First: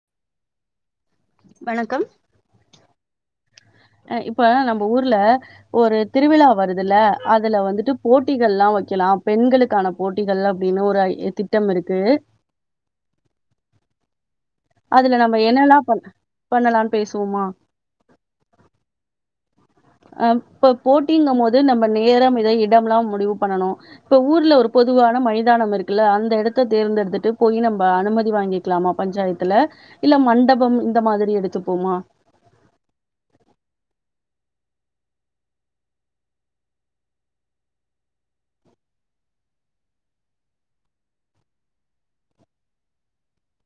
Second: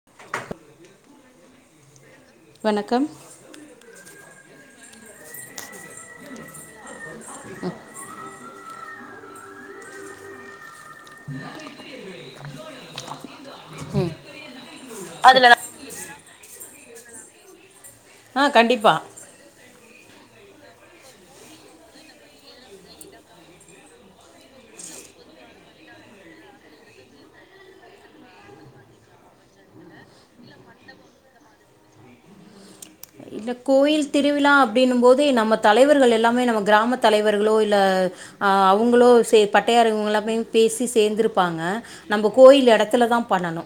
[inaudible] வணக்கம். வணக்கம். அ இப்ப நம்ம ஊர்ல ஒரு திருவிழா வருதுல்ல, அதுல வந்துட்டு போட்டிகள் எல்லா வெக்கலா பெண்களுக்கான போட்டிகள் அப்டின்னு ஒரு ஐ திட்டம் இருக்கு. அதுல நம்ம என்னெல்லாம பண்ண பண்ணலாம்னு பேசுவோமா? ஆ கண்டிப்பா அ இப்ப போட்டிங்கும் போது நம்ம நேரம் இதை இடமெல்லாம் முடிவு பண்ணணும். இப்ப ஊர்ல ஒரு பொதுவான மைதானம் இருக்குல்ல, அந்த எடத்த தேர்ந்தெடுத்துட்டு போய் நம்ம அனுமதி வாங்கி இருக்கலாமா பஞ்சாயத்துல, இல்ல மண்டபம் இந்த மாதிரி எடுத்துப்போமா? இந்த கோயில் திருவிழா அப்படின்னும் போது நம்ம தலைவர்கள் எல்லாமே நம்ம கிராம தலைவர்களோ இல்ல அ அவுங்களோ சே பட்டையாரவுங்கல்லாம் மே பேசி சேர்ந்திருப்பாங்க. நம்ம கோயில் எடத்துலதான் பண்ணனு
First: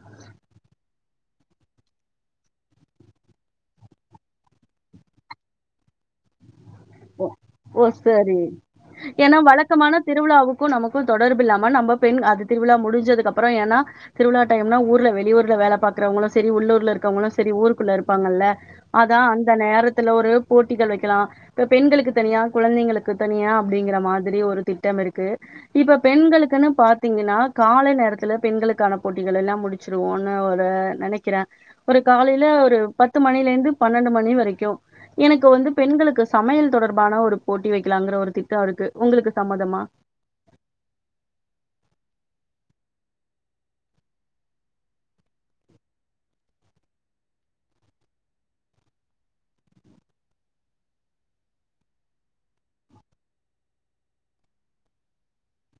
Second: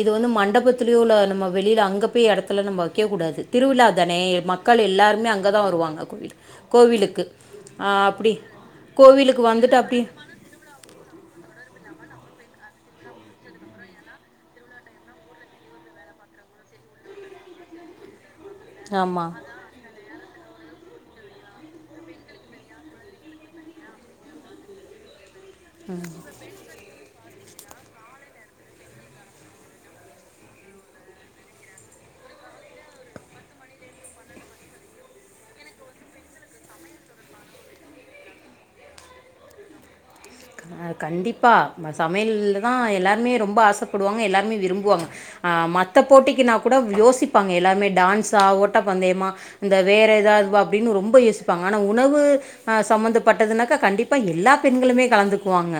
இது வந்து மண்டபத்திலயோ இல்ல நம்ம வெளியில அங்க போய் எடத்துல நம்ம வக்க கூடாது. திருவிழா இத்தனே மக்கள் எல்லாருமே அங்கதா வருவாங்க. கோவில்க்கு கோவிலுக்கு ஓ! அப்டி, சரி. கோவிலுக்கு வந்துட்டு அப்டியே க்கு நமக்கு தொடர்பு இல்லாம நம்ம பெண் அது திருவிழா முடிஞ்சதுக்கு அப்றோ ஏன்னா? திருவிழா டைம்னா ஊர்ல வெளியூர்ல வேல பாக்குறவங்களு சரி, உள்ளூர்ல இருக்கவங்களும சரி, ஊருக்குள்ள இருப்பாங்கள்ல. அதான். ஆமாம் அந்த நேரத்துல ஒரு போட்டிகள் வக்கலா இப்ப பெண்களுக்கு தனியா குழந்தைங்களுக்கு தனியா அப்டிங்கிற மாதிரி ஒரு திட்டம் இருக்கு. இப்ப பெண்களுக்குன்னு பாத் த்தீங்கன்னா காலை நேரத்துல பெண்களுக்கான போட்டிகள் எல்லாம் முடிச்சிருவோன்னு ஒரு நெனக்கிறே ஒரு காலைல ஒரு பத்து மணில இருந்து பன்னெண்டு மணி வரைக்கு எனக்கு வந்து பெண்களுக்கு சமையல் தொடர்பான ஒரு போட்டி வைக்கலாங்கிற ஒரு திட்டம் இருக்கு. உங்களுக்கு சம்மதமா? அ கண்டிப்பா, சமையல் தான் எல்லாருமே ரொம்ப ஆசப்படுவாங்க. எல்லாருமே விரும்புவாங்க. ஆ மத்த போட்டிக்குனா கூட யோசிப்பாங்க எல்லாருமே. டான்ஸா ஓட்ட பந்தயமா? இந்த வேற எதாவ்துவா அப்டின்னு ரொம்ப யோசிப்பாங்க. ஆனா உணவு அ சம்பந்தப்பட்டதுனாக்க கண்டிப்பா எல்லா பெண்களுமே கலந்துக்குவாங்க.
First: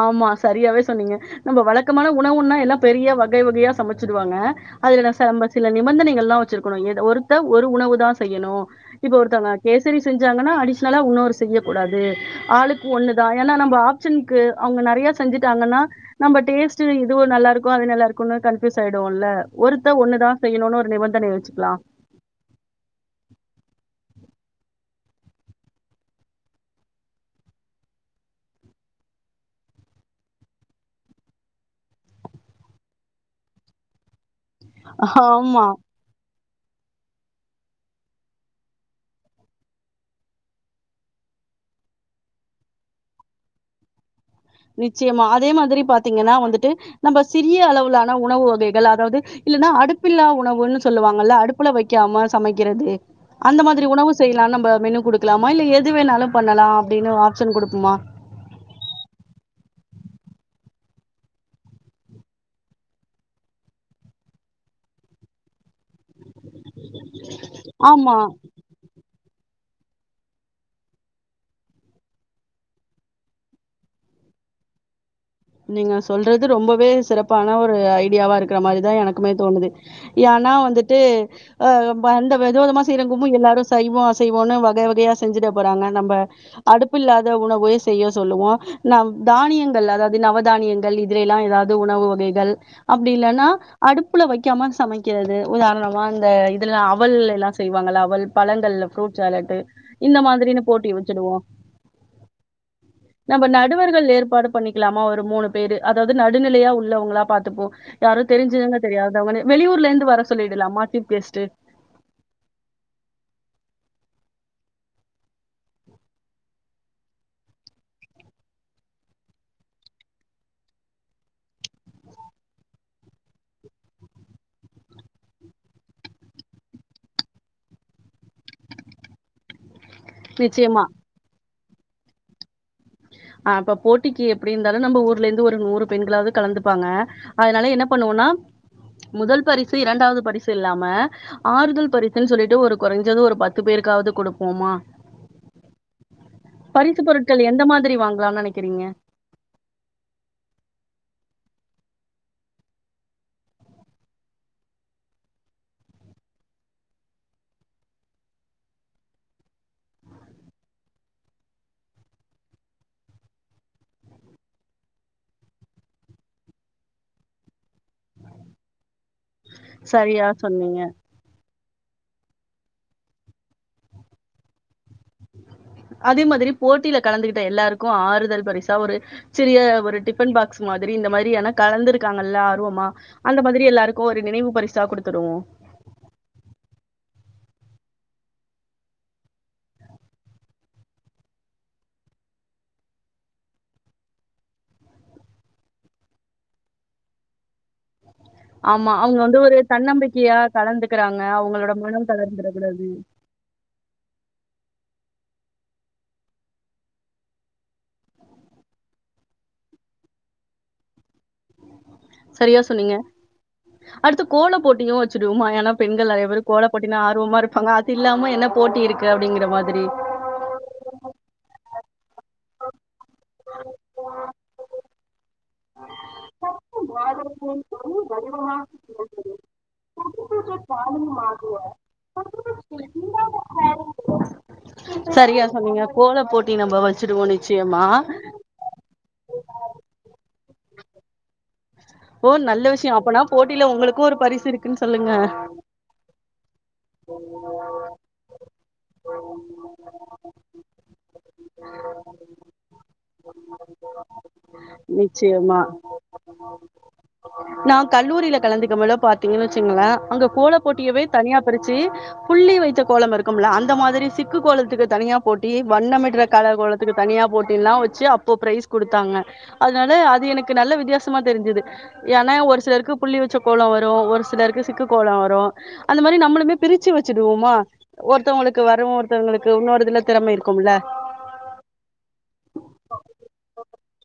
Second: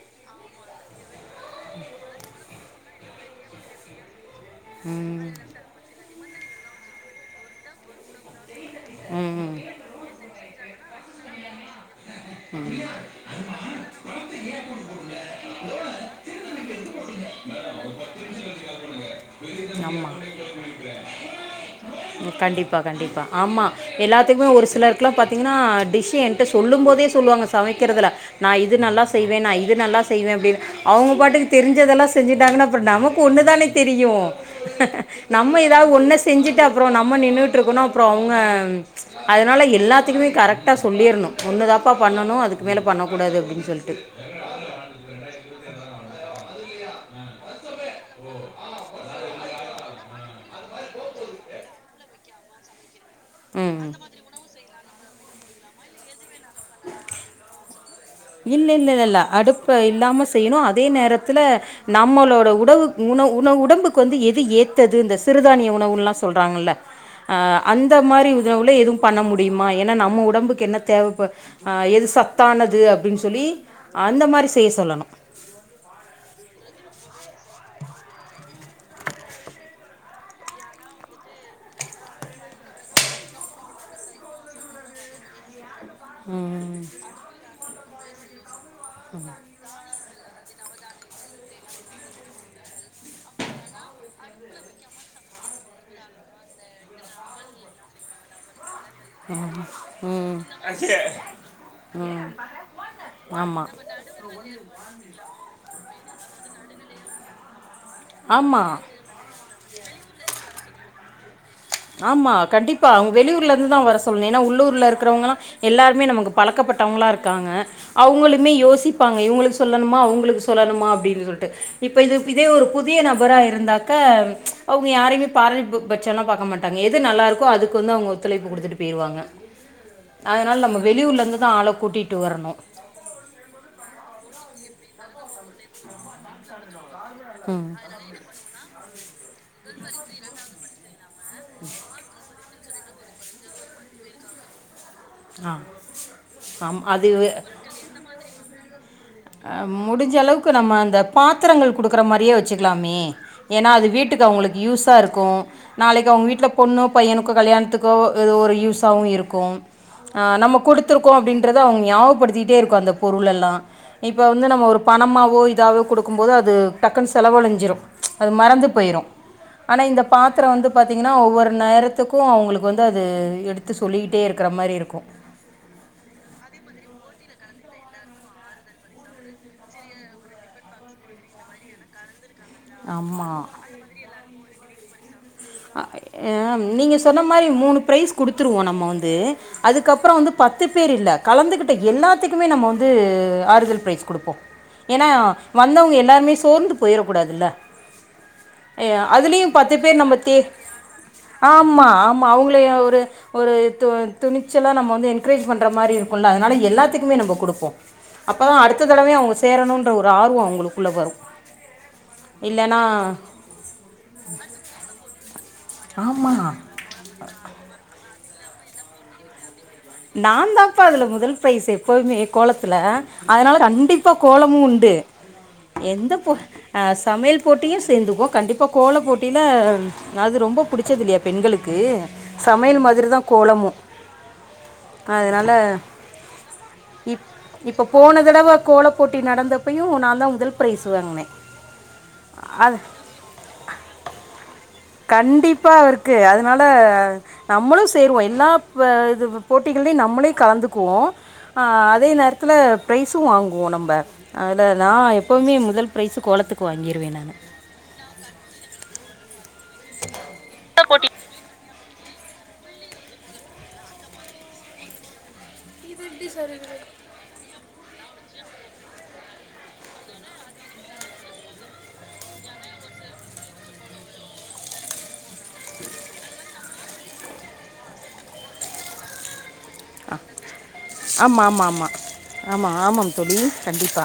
ஆமா. சரியாவே சொன்னீங்க. நம்ம வழக்கமான உணவுன்னா எல்லா பெரிய வகை வகையா சமச்சுடுவாங்க. அதுல ம் நம்ப சில நிபந்தனைகள் எல்லா வச்சிருக்கணு ஒருக்க ஒரு உணவு தான் செய்யணு இப்ப ஒருத்தவுங்க ம் கேசரி செஞ்சாங்கன்னா அடிஷ்னலா உன்னொரு செய்ய கூடாது. ஆளுக்கு ஒண்ணுதான். ஏன்னா நம்ம ஆப்ஷனுக்கு அவுங்க நெறைய செஞ்சுட்டாங்கன்னா நம்ம டேஸ்ட் இதுவும் நல்லா இருக்கும். அது நல்லா இருக்கும்ன்னு கன்ஃப்யூஸ் ஆயடுவோம்ல்ல. ஒருத்த ஒண்ணுதான் செய்யணுன்னு ஒரு நிபந்தனை வச்சுக்கலாம் கண்டிப்பா கண்டிப்பா ஆமா. எல்லாத்துக்குமே ஒரு சிலருக்குலா பாத்தீங்கன்னா டிஷ்ஷு என்ட்ட சொல்லும் போதே சொல்லுவாங்க சமைக்கறதுல நா இது நல்லா செய்வே நா இது நல்லா செய்வே அப்டினு அவுங்க பாட்டுக்கு தெரிஞ்சதெல்லா செஞ்சிட்டாங்கன்னா அப்பற நமக்கு ஒண்ணுதானே தெரியு நம்ம ஆமா. ஏதாவ் ஒன்ன செஞ்சுட்டு அப்றோ நம்ம நின்னுட்ருக்கணு அப்றோ அவ்ங்க அதனால எல்லாத்துக்குமே கரெக்டா சொல்லிர்ணு ஒண்ணு தா ப்பா பண்ணணு அதுக்கு மேலே பண்ணக்கூடாது அப்டின் சொல்ட்டு நிச்சியமா அதே மாதிரி பாத்தீங்கனா வந்துட்டு நம்ப சிறிய அளவுலான உணவு வகைகள் அதாவது இல்லன்னா அடுப்பில்லா உணவுனு சொல்லுவாங்கல்ல அடுப் புல வைக்காம சமைக்கிறது அந்த மாதிரி ம் உணவு செய்லா நம்ப மெனு குடுக்கலாமா இல்ல எது வேணாலு பண்ணலா அப்டின்னு ஆப்ஷன் குடுப்புமா இல்ல இல்லலல்ல அடுப்ப இல்லாம செய்யணு அதே நேரத்துல நம்மளோட உடவு உண உண உடம்புக்கு வந்து எது ஏத்தது இந்த சிறுதானிய உ ணவுன்லா சொல்றாங்கல்ல அ அந்த ஆமா. மாரி ணவுல எதும் பண்ண முடியுமா ஏனா நம்ம உடம்புக்கு என்ன தேவப ஆ எது சத்தானது அப் டின் சொல்லி அந்த மாரி செய்ய சொல்லணு நீங்க சொல்றது ரொம்பவே சிறப்பான ஒரு ஐடியாவா இருக்ற மாரிதா எனக்குமே தோணுது ஏனா வந்துட்டு அ அம்ப அந்த வெத வெதமா செய்றங்கும்போ எல்லாரு சைவோ அசைவோனு வக வகயா செஞ்சிட போறாங்க நம்ப ம் அடுப்பு இல்லாத உணவை செய்ய சொல்லுவோ நம் தானியங்கள் அதா நவதானியங்கள் இதுல எல்லா ஏதாவ்து உணவு வகைகள் அப்டி இல்லன்னா அடுப்புல வைக்காம சமக்கிறது உதாரணமா இந்த இதுல அவல்ல எல்லா செய்வாங்கல அவல் பழங்கள்ல ஃப்ரூட் சேலட்டு் இந்த ம் மாதிரினு போட்டி வெச்சிடுவோ ம் நம்ப ஆமா நடுவர்கள் ஏற்பாடு பண்ணிக்கலாமா ஒரு மூணு பேரு அதாவது நடுநிலையா உள்ளவங்களா பாத்துப்போ யாரும் ஆமா தெரிஞ்சவங்க தெரியாதவங்கனு வெளியூர்ல இருந்து வர சொல்லிடலாமா டீப் கெஸ்டு ஆமா கண்டிப்பா அவங்க வெளியூர்ல இருந்து தா வர சொல்ணு ஏனா உள்ளூர்ல இருக்றவங்கனா எல்லாருமே நமக்கு பழக்கப்பட்டவங்களா இருக்காங்க அவுங்களுமே யோசிப்பாங்க இவுங்களுக்கு சொல்லணுமா அவங்களுக்கு சொல்லணுமா அப்டின் சொல்ட்டு இப்போ இது இதே ஒரு புதிய நபரா இருந்தாக்கா அவங்க யாரையுமே பாரைபு பட்சம்லா பாக்க மாட் அங்க எது நல்லாருக்கோ அதுக்கு வந்து அவங்க ஒத்துழைப்பு குடுத்துட்டு பேயிருவாங்க அதனால் நம்ம நிச்சயமா. வெளியூர்ல இருந்து தா ஆள கூட்டிட்டு வரணு அப்ப போட்டிக்கு எப்டி இருந்தாலு நம்ப ஊர்ல இருந்து ஒரு நூறு பெண்களாவது கலந்துப்பாங்க ம் அதனால என்ன பண்ணுவோனா முதல் பரிசு இரண்டாவது பரிசு இல்லாம ஆறுதல் பரிசுன் சொல்லிட்டு ஒரு கொறஞ்சது ஒரு பத்து பேருக்காவ்து குடுப்போமா ஆ ஆம் பரிசு அது பொருட்கள் எந்த மாதிரி வாங்கலாம் நெனைக்கிறீங்க அ முடிஞ்ச அளவுக்கு நம்ம அந்த பாத்தரங்கள் குடுக்குற மாரியே வச்சுக்கலாமே ஏனா அது வீட்டுக்கு அவங்களுக்கு யூஸா இருக்கூ நாளைக்கு அவங்க வீட்ல பொண்ணோ பையனுக்கோ கல்யாணத்துக்கோ அது ஒரு யூஸாவு இருக்கும் ஆ நம்ம குடுத்துருக்கோ அப்டின்றது அவ்ங்க ஞாாவகப்படுத்திட்டே இருக்கு அந்த பொருள் எல்லா இப்போ வந்து நம்ம ஒருப் பணமாவோ இதாவோ குடுக்கும்போது அது டக்குன் செலவழிஞ்சிரு அது மறந்துப் போயிரு ஆனா இந்தப் சரியா பாத்தரோ வந்து சொன்னீங்க. பாத்திங்கனா ஒவ்வொரு நேரத் த்துக்கு அவுங்குளுக்கு வந்து அது எடுத்து சொல்லிகிட்டே இருக்கற மாரி இருக்கு அதே மாதிரி போட்டில கலந்துகிட்ட எல்லாருக்கு ஆறுதல் பரிசா ஒரு சிறிய ஒரு டிஃபன் பாக்ஸ் மாதிரி இந்த மாரியான கலந்துருக்காங்கல்ல ஆர் ருவோமா அந்த ஆமாம் மாதிரி எல்லாருக்கு ஒரு நினைவு பரிசா குடுத்துடுவோ ஏம் நீங்க சொன்ன மாரி மூனு ப்ரைஸ் குடுத்துருவோ நம்ம வந்து அதுக்கப்றோ வந்து பத்து பேர் இல்ல கலந்துகிட்ட எல்லாத்துக்குமே நம்ம வந்து ஆறுதல் ப்ரைஸ் குடுப்போ எனா வந்தவுங்க எல்லாருமே சோர்ந்து போயிரக்கூடாதுல்ல அ ஆமா. அவங்க வந்து அதுலியும் ஒரு பத்து பேர் நம்மத் தே தன்னம்பிக்கையா கலந்துக்கிறாங்க. அவங்களோட ஆமா மனம் ஆமா அவுங்ளே எ தளர்ந்துறக்கூடாது. ஒரு ஒரு து துணிச்சலா நம்ம வந்து என்கரேஜ் பண்ற மாரி இருக்குல்ல அதனால எல்லாத்துக்குமே நம்போ குடுப்போ அப்பதா அடுத்த தடவையு அவுங்க சேரணுன்ற ஒரு ஆர்வோ அவுங்குளுக்குள்ள வரு சரியா சொன்னீங்க அடுத்து கோலப் போட்டியு வச்சுடுவோமா எனாப் பெண்கள் நெறையப் பேரு ஆமாம் கோலப் போட்டினா ஆர்வமா இருப்பாங்க அது இல்லாம என்னப் போட்டி இருக்கு அப்டிங்கிற மாதிரி நாந்தாப்பா அதுல முதல் பிரைஸ் எப்பவுமே கோலத்துல அதனால ரண்டிப்பா கோலமு உண்டு எந்தப்போ அ ச் சமையல் போட்டியு சேந்துகுவோ கண்டிப்பா கோலப் போட்டில அது ரொம்ப பிடிச்சது இல்லியா பெண்களுக்கு சமையல் மாதிரிதா கோலமு சரியா அதனால சொன்னீங்க. கோல போட்டி நம்ம இப் வச்சுடுவோம் நிச்சயமா. இப்ப போன தடவ கோலப் போட்டி நடந்தப்பையு நாந்தா முதல் பிரரைஸ் வாங்னே ஓ நல்ல விஷ்யோ அப்பனா போட்டில உங்களுக்கு ஒரு பரிசு இருக் கண்டிப்பா இருக்கு அதனால நம்மளு சேருவோ எல் ல்லாப்ப இது போட்டிகள்லியு நம்மளே கலந்துக்குவோ அ அதே நேரத்துல ப்ரைஸு வாங்குவோ நம்ப அல நா எப்பவுமே நிச்சயமா. முதல் ப்ரைஸு கோலத்துக்கு வாங்கிருவே நானு நாங் கல்லூரியில கலந்துக்க மேல பாத்தீங்கனு வச்சுங்களே அங்க கோல போட்டியவே தனியாப் பிரிச்சி புள்ளி வைத்த கோலம் இருக்கும்ல அந்த மாதிரி சிக்கு கோலத்துக்கு தனியாப் போட்டி வண்ணமிட்ற கலர் கோலத்துக்கு தனியாப் போட்டின்லா வச்சி அப் அப்போ ப்ரைஸ் குடுத்தாங்க அதனால அது எனக்கு நல்ல வித்தியாசமா தெரிஞ்சது எனா ஒரு சிலருக்கு புள்ளி வெச்ச கோலோ வரு ஒரு சிலருக்கு சிக்கு கோலோ வரு அந்த மாரி நம்மளுமே பிரிச்சி வச்சிடுவோமா ஒருத்தவுங்களுக்கு வரு ஒருத்தவுங்களுக்கு இன்னொருத் தில திறமை இருக்குமுல்ல ஆமா ஆமா ஆமா ஆமா ஆமாம் தோழி கண்டிப்பா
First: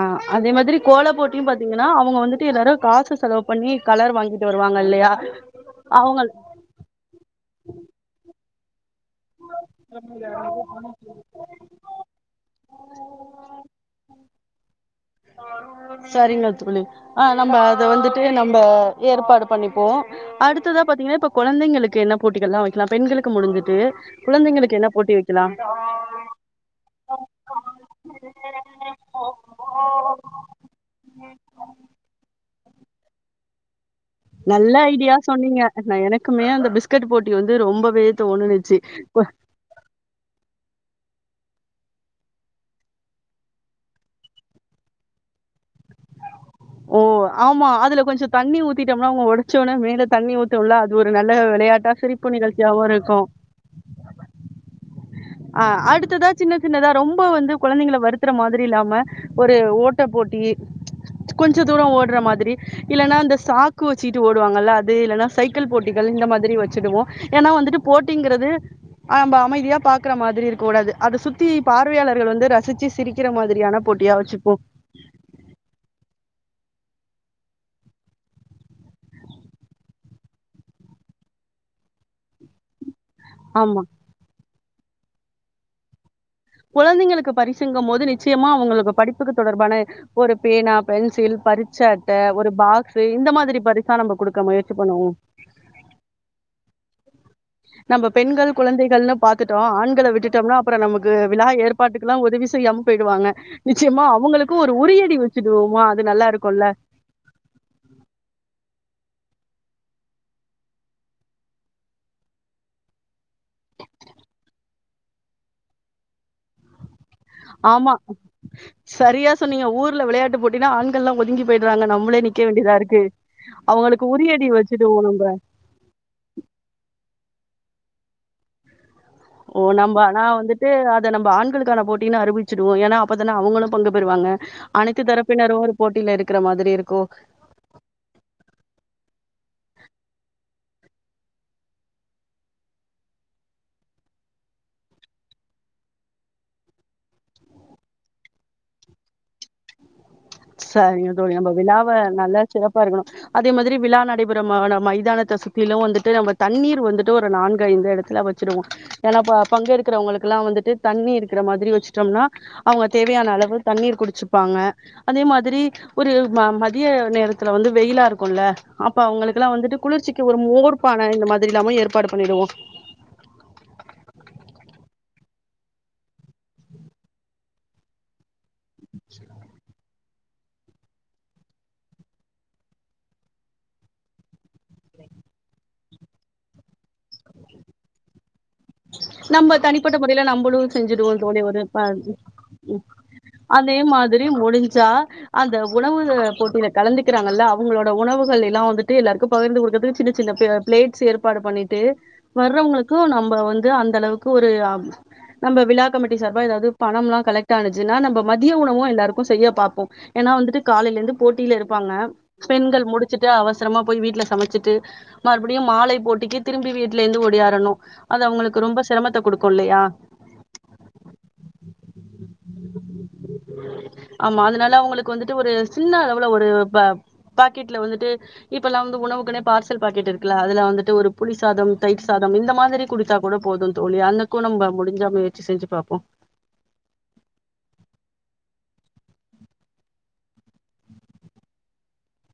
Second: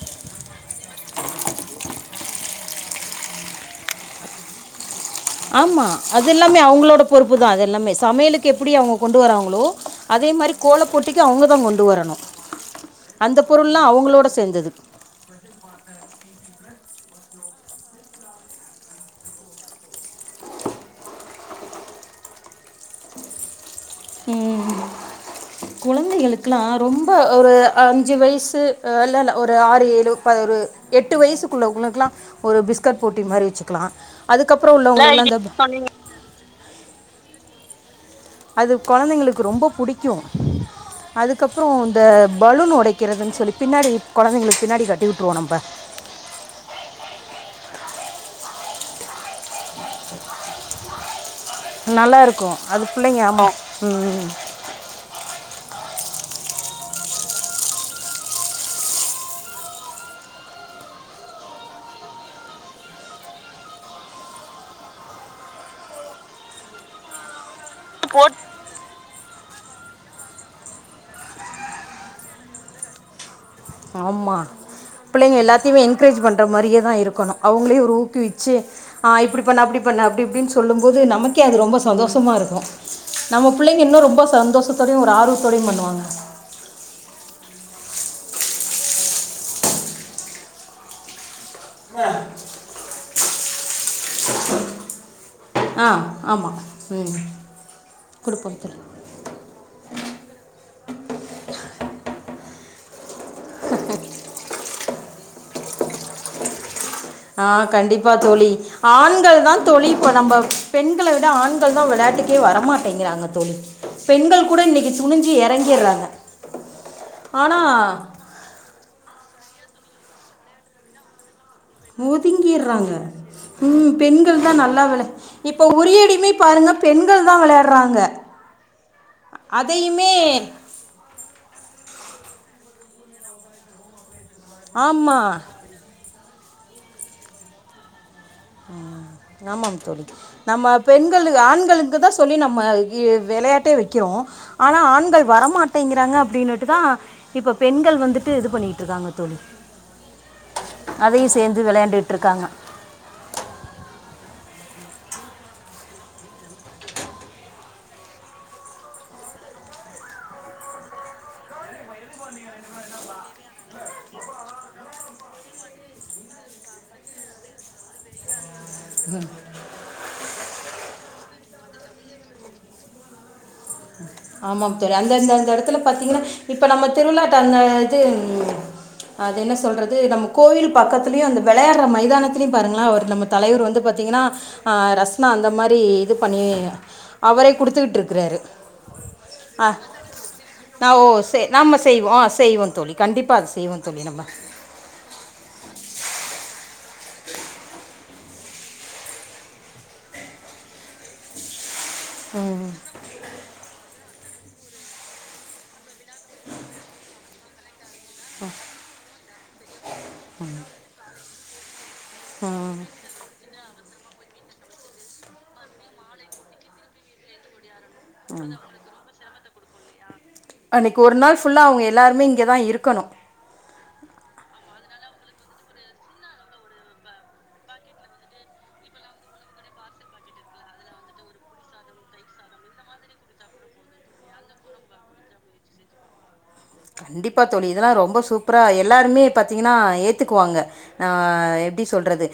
ஆ அதே மாதிரி கோலப் போட்டியும் பாத்தீங்கனா அவுங்க வந்துட்டு எல்லாரு காசு செலவுப் பண்ணி கலர் வாங்கிட்டு வருவாங்க இல்லையா ஆமா அவங்க அது எல்லாமே அவுங்களோடப் பொறுப்புதா அது எல்லாமே சமையலுக் க்கு எப்டி அவுங்க கொண்டு வராங்ளோ அதே மாரி கோலப் போட்டிக்கு அவுங்கதா கொண்டு வரணு அந்தப் பொருள்லா அவுங்ளோட செஞ்சது சரிங்கத் தோழி அ நம்ப அத வந்துட்டு நம்ப ஏற்பாடு பண்ணிப்போ அடுத்ததாப் பாத்தீங்கனா இப்ப கொழந்தைங்களுக்கு என்னப் போட்டிகள்லா வெக்கலா பெண்களுக்கு முடிஞ்சிட்டு குழந்தைங்களுக்கு என்ன போட்டி வெக்கலா குழந்தைகளுக்லா ரொம்ப ஒரு அஞ்சி வயசு அ இல்ல இல்ல ஒரு ஆறு ஏழு ப ஒரு எட்டு வயசுக்குள்ளவங்ளுக்லா எல்லாம் ஒரு பிஸ்கர் போட்டி மாரி வச்சுக்லா அதுக்கப்றோ உள்ளவங்ளுக்லா இந்தப க்குமே அந்த பிஸ்கெட் போட்டி வந்து ரொம்பவே அது தோணுனுச்சு கொழந்தைங்களுக்கு ரொம்ப புடிக்கு அதுக்கப்புறோ இந்த பலூன் ஒடைக்கிறதுன்னு சொல்லி பின்னாடி கொழந்தைங்களுக்கு பின்னாடி கட்டி உட்டுருவோ நம்ப ஓ ஆமா அதுல கொஞ்ச தண்ணி ஊத்திட்டம்னா அவுங்க ஒடைச்சோனே மே தண்ணி ஊத்துவல்ல அது ஒரு நல்ல விளையாட்டா நல்லா சிரிப்பு இருக்கும் நிகழ்ச்சியாவு அது இருக்கு பிள்ளைங்க ஆமாம் ம் அ அடுத்ததா சின்ன சின்னதா ரொம்ப வந்து கொழந்தைங்கள வருத்துற மாதிரி இல்லாம ஒரு ஓட்ட போட்டி கொஞ்ச தூரோ ஓட்ற மாதிரி இல்லன்னா இந்த சாக்கு வச்சுட்டு ஓடுவாங்கல்ல அது இல்லன்னா சைக்கிள் போட்டிகள் இந்த மாதிரி வச்சிடுவோ ஏன்னா வந்துட்டு போட்டிங்கிறது அமைதியா பா க்ற மாதிரி இருக்கூடாது அது சுத்தி பார்வையாளர்கள் வந்து ரசிச்சு சிரிக்கிற மாதிரி ஆமா பிள்ளைங்க எல்லாத்தையுமே என்கரேஜ் பண்ற மாரியே தா இருக்குணு அவுங்களையு ஒரு ஊக்குவிச்சு ஆ இப்டி பண்ணு அப்டி பண்ணு அப்டி இப்டின்னு சொல்லும் போது நமக்கே அது ரொம்ப சந்தோஷமா இருக்கு நம்ம ஆமா பிள்ளைங்க இன்னு ரொம்ப சந்தோஷத்தோடையு ஒரு ஆர்வத்தோடையு பண்ணுவாங்க குழந்தைங்களுக்கு பரிசிங்கம் போது நிச்சயமா அவுங்களுக்கு படிப்புக்கு தொடர்பான ஒரு பேனா பென்சில் பரீ ச்ச அட்ட ஒரு பாக்ஸூ இந்த மாதிரி பரிசா நம்ம குடுக்க முயற்சி பண்ணுவோ ஆ ஆமா ம் நம்ம பெண்கள் கொடுப்போம் தோழி குழந்தைகள்னு பாத் கிட்டோ ஆண்கள விட்டுட்டோம்னா அப்புறோ நமக்கு விழா ஏற்பாட்டுக்குலா உதவி செய்யாமா போயிடுவாங்க நிச்சயமா அவுங்களுக்கு ஒரு உரியடி வச்சுடுவோமா அது நல்லா இருக்குல்ல ஆ கண்டிப்பா தோழி ஆண்கள் தா தோழி இப்ப நம்ம பெண்கள விட ஆண்கள் தா விளையாட்டுக்கே வரமாட்டேங்கிறாங்க தோழி பெண்கள் கூட இன்னைக்கு துணிஞ்சி எறங்கிறாங்க ஆமா செரியா சொன்னீங்க ஊர்ல விளையாட்டு போட்டினா ஆண்கள்லா ஒதுங்கி போயிட்றாங்க நம்மளே நிக்க வேண்டியதா ஒதுங்கிடுறாங்க இருக்கு அவுங்களுக்கு உரிய அடி வச்சுட்டுவோ நம்ப இப்ப உறியடியுமே பாருங்க பெண்கள் தா வெளையாட்றாங்க ஓ நம்ம ஆனா வந்துட்டு அத நம்ம ஆண்களுக்கான போட்டின்னு அறிவிச்சிடுவோ ஏன்னா அப்பதான அவங்களு பங்கு பெறுவாங்க அனைத்து ஆமாம் தரப்பினரு ஒரு போட்டியில இருக்கற மாதிரி இருக்கு ம் ஆமா தோழி நம்ம பெண்கள் ஆண்களுக்கு தா சொல்லி நம்ம வி வெளையாட்டே வக்கிறோ ஆனா ஆண்கள் வரமாட்டேங்கிறாங்க அப்டின்னுட்டுதா இப்ப பெண்கள் வந்துட்டு இது பண்ணிட்டு இருக்காங்க தோழி செரிங்க தோழி அதையும் நம்ப சேர்ந்து விழாவ விளையாண்டுட்டு நல்லா இருக்காங்க சிறப்பா இருக்கணு அதே மாறி விழா நடைபெற மைதானத்த சுத்திலு வந்துட்டு நம்ம தண்ணீர் வந்துட்டு ஒரு நான்கு ஐந்து எடத்துல வ வச்சிருவோ ஏன்னா பங் பங்கேற்கவங்களுக்குலா வந்துட்டு தண்ணி இருக்கற மாதிரி வச்சுட்டம்னா அவுங்க தேவையான அளவு தண்ணீர் குடிச்சுப்பாங்க அதே மாதிரி ஒரு ம மதிய நேரத்துல வந்து வெயிலா இருக்குல்ல அப்ப அவங்களுக்குல்லா வந்துட்டு குளிர்ச்சிக்கு ஒரு மோர்பான இந்த மாதிரி இல்லாமு ஏற்பாடு பண்ணிடுவோ ஆமாம் தோழி அந்தந்தந்த எடத்துல பாத்தீங்கன்னா இப்ப நம்ம திருவிழாட்டு அந்த இது அது என்ன சொல்றது நம் கோயில் பக்கத்துலயே அந்த வெளயாட்ற மைதானத்திலியு பாருங்களா அவர் நம்ம தலைவர் வந்து பாத்தீங்கன்னா அ ரஸ்னா அந்த மாரி இது பண்ணி அவரே குடுத்துக்கிட்டு இருக்குறாரு நம்ம தனிப்பட்ட முறையில நம்மளு செஞ்சுடுவோ சே தோழி ஒரு நம்ம அ செய்வோம் ஆ செய்வோம் ம் தோழி கண்டிப்பாக அது அதே செய்வோம் தோழி நம்ம மாதிரி முடிஞ்சா அந்த உணவு போட்டியில கலந்துக்கிறாங்கல்ல அவங்களோட உணவுகள் எல்லா வந்துட்டு எல்லாருக்கு பகிர்ந்து குடுக்கிறதுக்கு சின்ன சின்ன பிளேட்ஸ் ஏற்பாடு பண்ணிட்டு ம், வர்றவங்களுக்கு நம்ப வந் து அந்த அளவுக்கு ஒரு நம்ம விழா கமிட்டி சார்பா ஏதாவது பணம்ல்லா கலெக்ட் ஆனுச்சுன்னா நம்ப மதிய உணவு எல்லாருக்கு செய்ய பாப்போ ஏன்னா வந்துட்டு காலேல இருந்து போட்டில இருப்பாங்க ம். ஷிபிண்கள் முடி முடிச்சிட்டு அவசரமா போய் வீட்ல சமச்சிட்டு மறுபடியு மாலை போட்டிக்கி திரும்பி வீட்ல இருந்து ஓடியாரனு அது அவுங்களுக்கு ரொம்ப சிரமத்த குடுக்கு இல்லையா அன்னக்கி ஒரு நாள் ஃபுல்லா அவுங்க எல்லாருமே இங்கே தா இருக்கணு ஆமா அதுனால அவங்களுக்கு வந்துட்டு ஒரு சின்ன அளவுல ஒரு பா பாக்கெட்ல வந்துட்டு இப்பல்லா வந்து உணவுக்குனே பார்சல் பாக்கெட் இருக்குல்ல அதுல வந்துட்டு ஒரு புளி சாதம் தயிர் சாதம் இந்த மாதிரி குடுத்தா கூட போது தோழி அந்துக்கு நம்ம முடிஞ்சா முயற்சி செஞ்சி பாப்போ கண்டிப்பா தோழி இதெல்லா ரொம்ப சூப்பரா எல்லாருமே பாத்தீங்கன்னா ஏத்துக்குவாங்க ஆ எப்டி சொல்றது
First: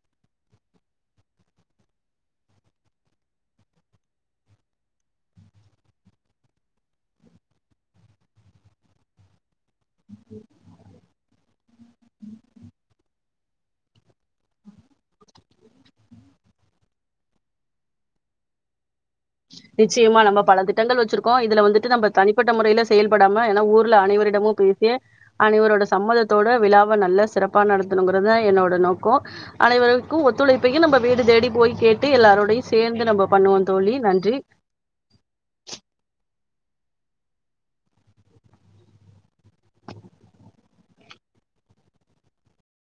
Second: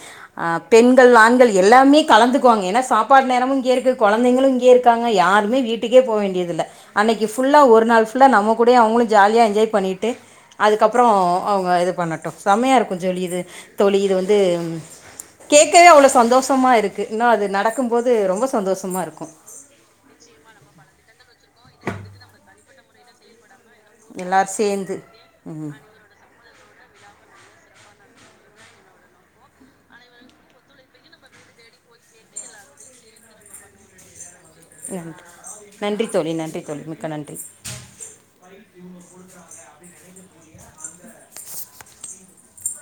ஆ பெண்கள் ஆண்கள் எல்லாமே கலந்துக்குவாங்க ஏன்னா சாப்பாடு நேரமு இங்கயே இருக்கு கொழந்தைங்களு இங்கயே இருக் காங்க யாருமே வீட்டுக்கே போக வேண்டியதில்ல அன்னக்கி ஃபுல்லா ஒரு நாள் ஃபுல்லா நம்ம கூடயே அவுங்களு ஜாலியா என்ஜாய் பண்ணிட்டு அதுக்கப்பறோ அவுங்க இது பண்ணட்டு செமையா இருக்கு தோழி இது தோழி இது வந்து கேக்கவே அவ்வளவு சந்தோஷமா இருக்கு இன்னு அது நடக்கும் போது ரொம்ப சந்தோஷமா இருக்கு நிச்சயமா நம்ப பல திட்டங்கள் வச்சிருக்கோ இதுல வந்துட்டு நம்ப தனிப்பட்ட முறையில செயல்படாம ஏன்னா ஊர் உள்ள அனைவரிடமு எல்லோரும் பேசி சேர்ந்து ம் அனைவரோட சம்மதத் தோட விழாவ நல்லா சிறப்பா நடத்தணுங்கிறதுதா என்னோட நோக்கோ அனைவருக்கு ஒத்துழைப்பையு நம்ப வீடு தேடி போய் கேட்டு எல்லாரோடையு சேந்து நம்ம பண்ணுவோ தோழி நன்றி நன்றி நன்றி தோழி நன்றி தோழி மிக்க நன்றி